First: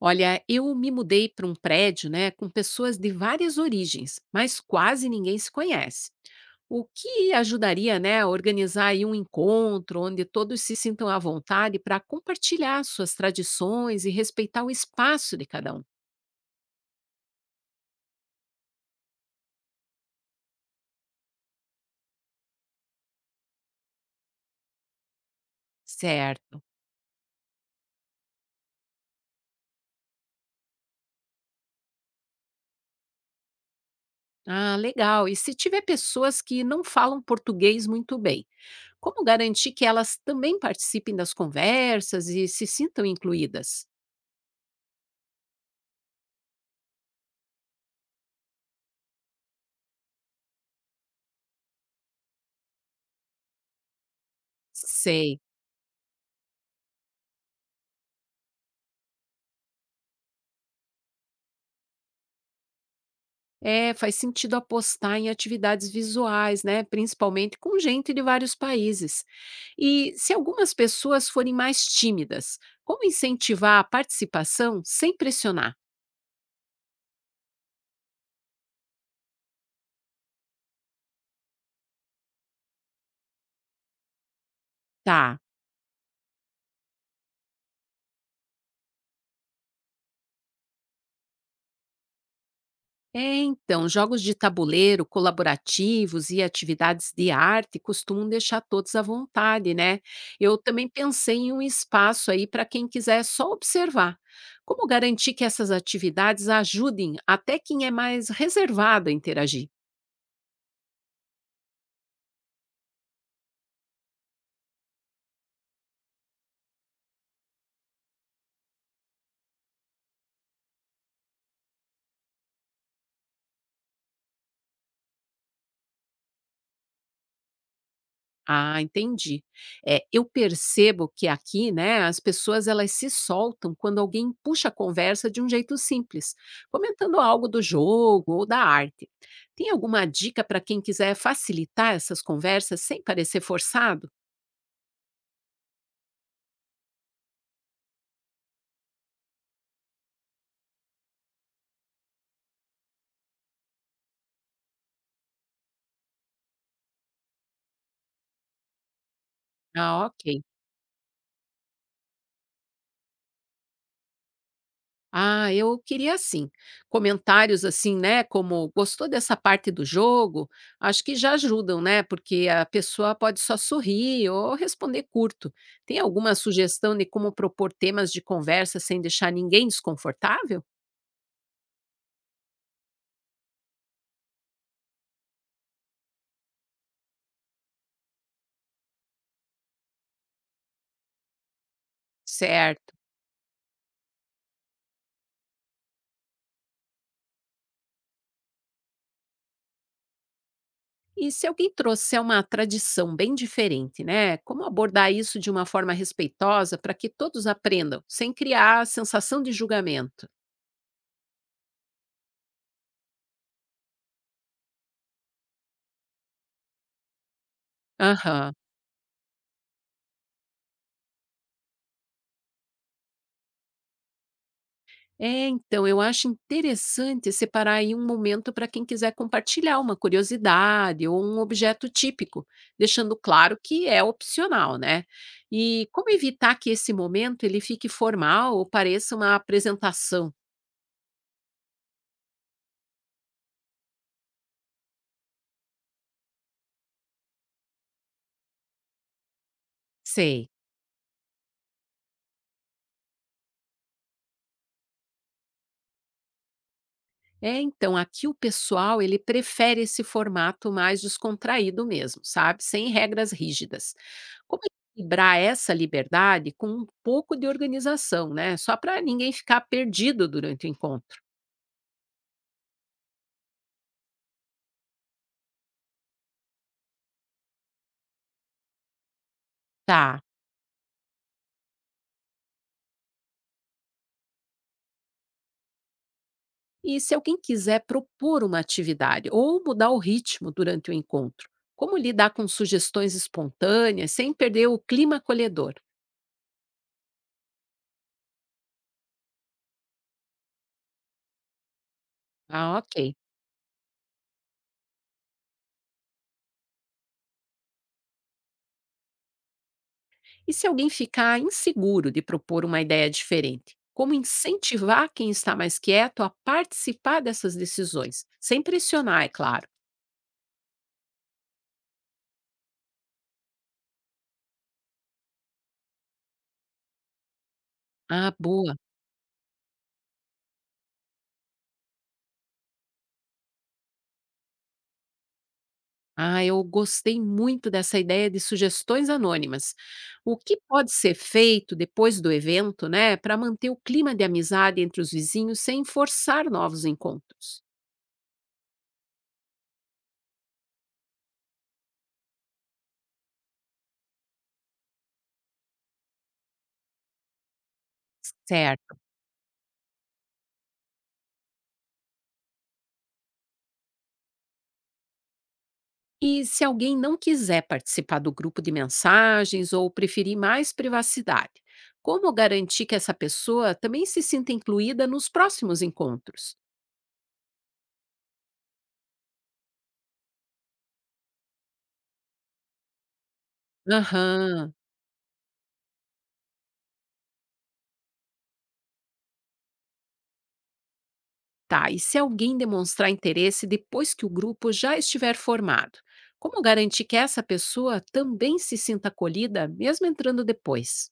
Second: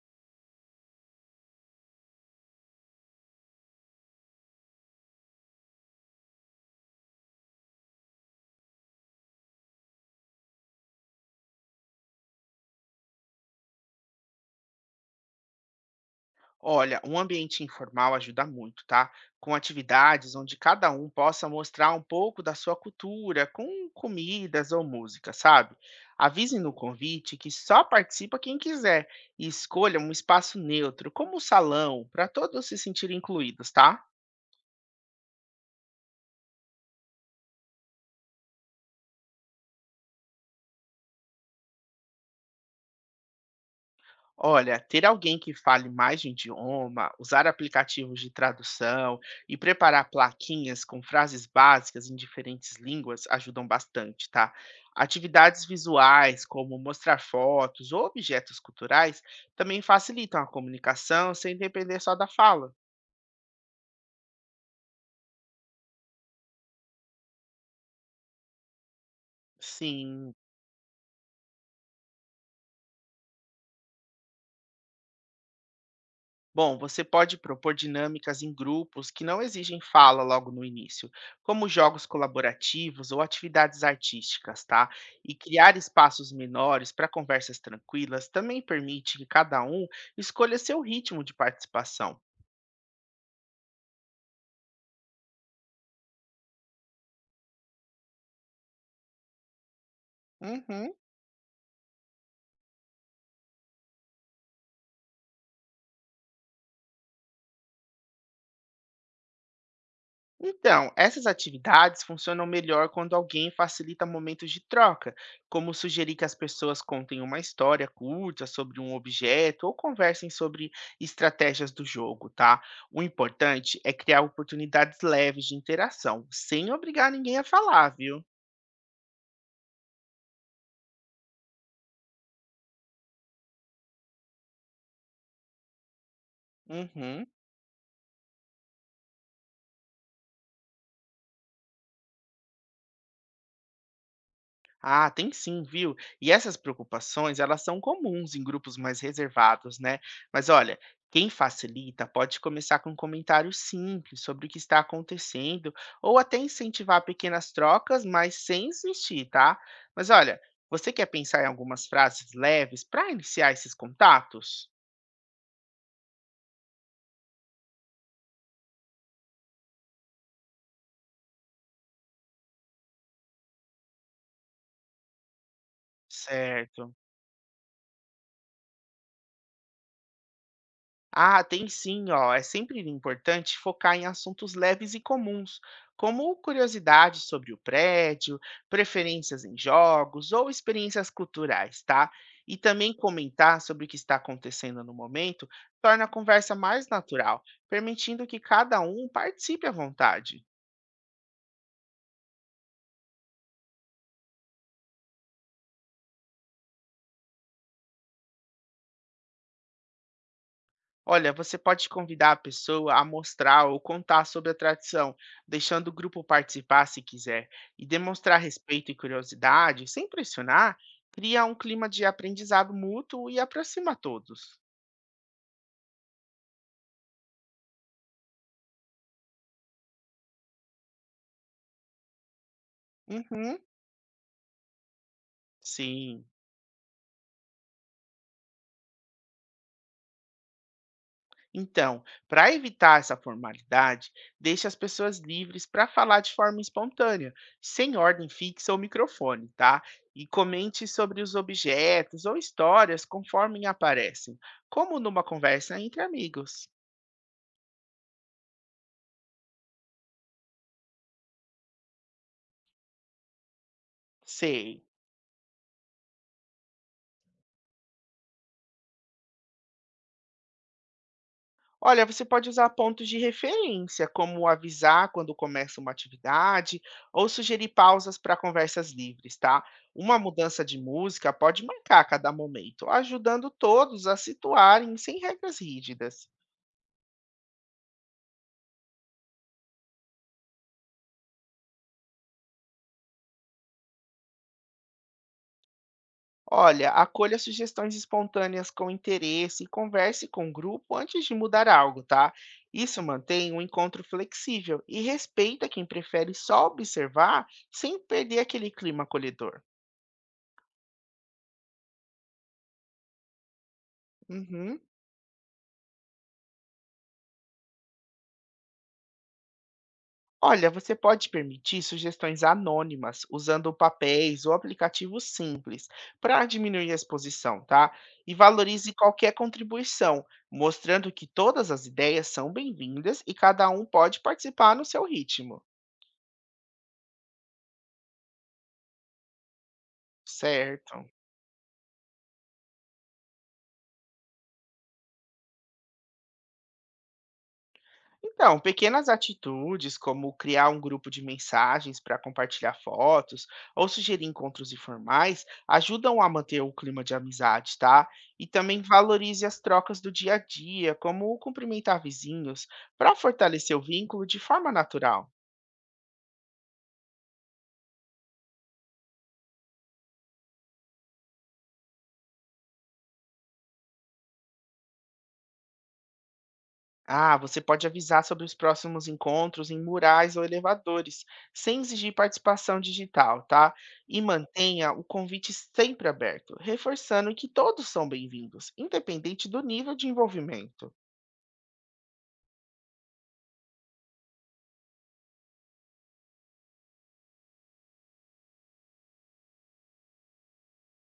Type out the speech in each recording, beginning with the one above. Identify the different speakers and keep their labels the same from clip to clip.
Speaker 1: Olha, eu me mudei para um prédio, né, com pessoas de várias origens, mas quase ninguém se conhece. O que ajudaria, né, a organizar aí um encontro onde todos se sintam à vontade para compartilhar suas tradições e respeitar o espaço de cada um.
Speaker 2: Olha, um ambiente informal ajuda muito, tá? Com atividades onde cada um possa mostrar um pouco da sua cultura, com comidas ou música, sabe? Avise
Speaker 1: Certo.
Speaker 2: no convite que só participa quem quiser e escolha um espaço neutro, como o salão, para todos se sentirem incluídos, tá?
Speaker 1: Ah, legal. E se tiver pessoas que não falam português muito bem, como garantir que elas também participem das conversas e se sintam incluídas?
Speaker 2: Olha, ter alguém que fale mais de um idioma, usar aplicativos de tradução e preparar plaquinhas com frases básicas em diferentes línguas ajudam bastante, tá?
Speaker 1: Sei.
Speaker 2: Atividades visuais, como mostrar fotos ou objetos culturais, também facilitam a comunicação sem depender só da fala.
Speaker 1: É, faz sentido apostar em atividades visuais, né? Principalmente com gente de vários países. E se
Speaker 2: Sim.
Speaker 1: algumas pessoas forem mais tímidas, como incentivar a participação sem pressionar?
Speaker 2: Bom, você pode propor dinâmicas em grupos que não exigem fala logo no início, como jogos colaborativos ou atividades artísticas, tá? E
Speaker 1: Tá.
Speaker 2: criar espaços menores para conversas tranquilas também permite que cada um escolha seu ritmo de participação.
Speaker 1: É, então, jogos de tabuleiro, colaborativos e atividades de arte costumam deixar todos à vontade, né? Eu também
Speaker 2: Uhum.
Speaker 1: pensei em um espaço aí para quem quiser só observar. Como garantir que essas atividades ajudem até quem é mais reservado a interagir?
Speaker 2: Então, essas atividades funcionam melhor quando alguém facilita momentos de troca, como sugerir que as pessoas contem uma história curta sobre um objeto ou conversem sobre estratégias do jogo, tá? O importante é criar oportunidades leves de interação, sem obrigar ninguém a falar, viu?
Speaker 1: Ah, entendi. É, eu percebo que aqui, né, as pessoas elas se soltam quando alguém puxa a conversa de um jeito simples, comentando
Speaker 2: Uhum.
Speaker 1: algo do jogo ou da arte. Tem alguma dica para quem quiser facilitar essas conversas sem parecer forçado?
Speaker 2: Ah, tem sim, viu? E essas preocupações, elas são comuns em grupos mais reservados, né? Mas olha, quem facilita pode começar com um comentário simples sobre o que está acontecendo, ou até incentivar pequenas trocas, mas sem insistir, tá?
Speaker 1: Ah,
Speaker 2: Mas olha,
Speaker 1: ok.
Speaker 2: você quer pensar em algumas frases leves para iniciar esses contatos?
Speaker 1: Ah, eu queria assim, comentários assim, né, como gostou dessa parte do jogo? Acho que já ajudam, né? Porque a pessoa pode só sorrir ou responder curto. Tem alguma
Speaker 2: Certo.
Speaker 1: sugestão de como propor temas de conversa sem deixar ninguém desconfortável?
Speaker 2: Ah, tem sim, ó. É sempre importante focar em assuntos leves e comuns, como curiosidades sobre o prédio, preferências em jogos ou experiências culturais, tá? E também
Speaker 1: Certo.
Speaker 2: comentar sobre o que está acontecendo no momento torna a conversa mais natural, permitindo que cada um participe à vontade.
Speaker 1: E se alguém trouxer uma tradição bem diferente, né? Como abordar isso de uma forma respeitosa para que todos aprendam, sem criar a sensação de julgamento?
Speaker 2: Olha, você pode convidar a pessoa a mostrar ou contar sobre a tradição, deixando o grupo participar se quiser, e demonstrar
Speaker 1: Aham.
Speaker 2: respeito e curiosidade, sem pressionar, cria um clima de aprendizado mútuo e aproxima todos.
Speaker 1: É, então, eu acho interessante separar aí um momento para quem quiser compartilhar uma curiosidade ou um objeto típico, deixando claro
Speaker 2: Uhum,
Speaker 1: que é opcional, né? E como
Speaker 2: sim.
Speaker 1: evitar que esse momento ele fique formal ou pareça uma apresentação?
Speaker 2: Então, para evitar essa formalidade, deixe as pessoas livres para falar de forma espontânea, sem ordem fixa ou microfone, tá? E
Speaker 1: Sei.
Speaker 2: comente sobre os objetos ou histórias conforme aparecem, como numa conversa entre amigos.
Speaker 1: É, então, aqui o pessoal, ele prefere esse formato mais descontraído mesmo, sabe? Sem regras rígidas. Como
Speaker 2: Sei.
Speaker 1: equilibrar essa liberdade com um pouco de organização, né? Só para ninguém ficar perdido durante o encontro.
Speaker 2: Olha, você pode usar pontos de referência, como avisar quando começa uma atividade ou sugerir pausas para conversas livres, tá? Uma
Speaker 1: Tá.
Speaker 2: mudança de música pode marcar cada momento, ajudando todos a situarem sem regras rígidas.
Speaker 1: E se alguém quiser propor uma atividade ou mudar o ritmo durante o encontro, como lidar com sugestões espontâneas sem perder o clima acolhedor?
Speaker 2: Olha, acolha sugestões espontâneas com interesse e converse com o grupo antes de mudar algo, tá?
Speaker 1: Ah,
Speaker 2: Isso
Speaker 1: ok.
Speaker 2: mantém o encontro flexível e respeita quem prefere só observar sem perder aquele clima acolhedor.
Speaker 1: E se alguém ficar inseguro de propor uma ideia diferente, como
Speaker 2: Uhum.
Speaker 1: incentivar quem está mais quieto a participar dessas decisões, sem pressionar, é claro?
Speaker 2: Olha, você pode permitir sugestões anônimas usando papéis ou aplicativos simples para diminuir a exposição, tá?
Speaker 1: Ah,
Speaker 2: E
Speaker 1: boa.
Speaker 2: valorize qualquer contribuição, mostrando que todas as ideias são bem-vindas e cada um pode participar no seu ritmo,
Speaker 1: Ah, eu gostei muito dessa ideia de sugestões anônimas. O que pode
Speaker 2: certo?
Speaker 1: ser feito depois do evento, né, para manter o clima de amizade entre os vizinhos sem forçar novos encontros?
Speaker 2: Então, pequenas atitudes como criar um grupo de mensagens para compartilhar fotos ou sugerir encontros informais ajudam a manter o clima de amizade, tá? E também
Speaker 1: Certo.
Speaker 2: valorize as trocas do dia a dia, como cumprimentar vizinhos, para fortalecer o vínculo de forma natural.
Speaker 1: E se alguém não quiser participar do grupo de mensagens ou preferir mais privacidade, como garantir que essa pessoa também se sinta incluída nos próximos encontros?
Speaker 2: Ah, você pode avisar sobre os próximos encontros em murais ou elevadores, sem exigir participação digital, tá? E
Speaker 1: Aham.
Speaker 2: mantenha o convite sempre aberto, reforçando que todos são bem-vindos, independente do nível de envolvimento.
Speaker 1: Tá, e se alguém demonstrar interesse depois que o grupo já estiver formado, como garantir que essa pessoa também se sinta acolhida, mesmo entrando depois?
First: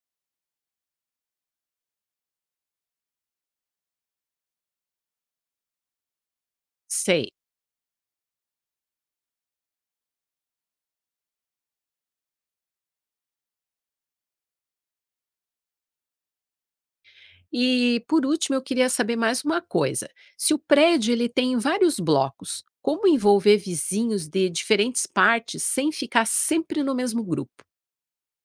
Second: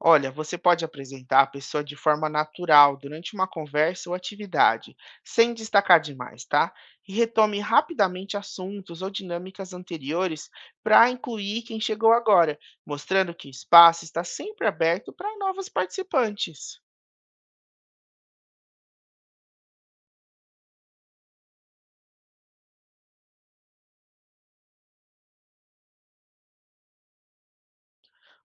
Speaker 2: Olha, você pode apresentar a pessoa de forma natural durante uma conversa ou atividade, sem destacar demais, tá? E
Speaker 1: Sei.
Speaker 2: retome rapidamente assuntos ou dinâmicas anteriores para incluir quem chegou agora, mostrando que o espaço está sempre aberto para novos participantes.
Speaker 1: E por último, eu queria saber mais uma coisa. Se o prédio ele tem vários blocos, como envolver vizinhos de diferentes partes sem ficar sempre no mesmo grupo?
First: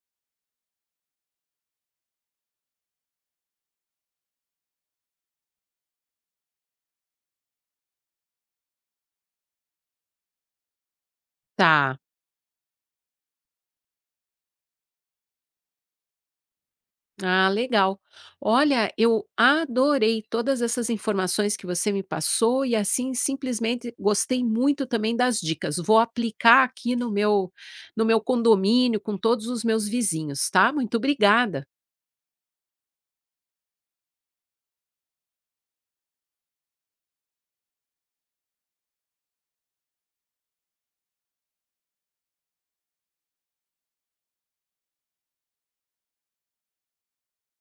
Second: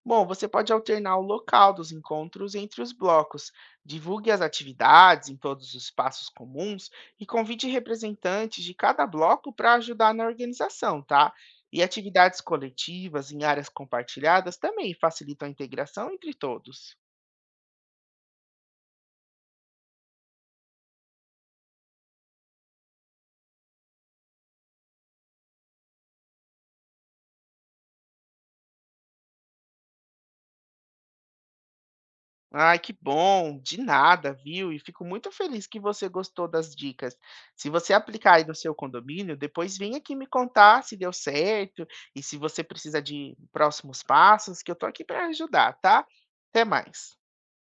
Speaker 2: Bom, você pode alternar o local dos encontros entre os blocos, divulgue as atividades em todos os espaços comuns e convide representantes de cada bloco para ajudar na organização, tá? E
Speaker 1: Tá.
Speaker 2: atividades coletivas em áreas compartilhadas também facilitam a integração entre todos.
Speaker 1: Ah, legal. Olha, eu adorei todas essas informações que você me passou e assim simplesmente gostei muito também das dicas. Vou aplicar aqui no meu condomínio com todos os meus vizinhos, tá? Muito obrigada.
Speaker 2: Ai, que bom, de nada, viu? E fico muito feliz que você gostou das dicas. Se você aplicar aí no seu condomínio, depois vem aqui me contar se deu certo e se você precisa de próximos passos, que eu tô aqui para ajudar, tá? Até mais.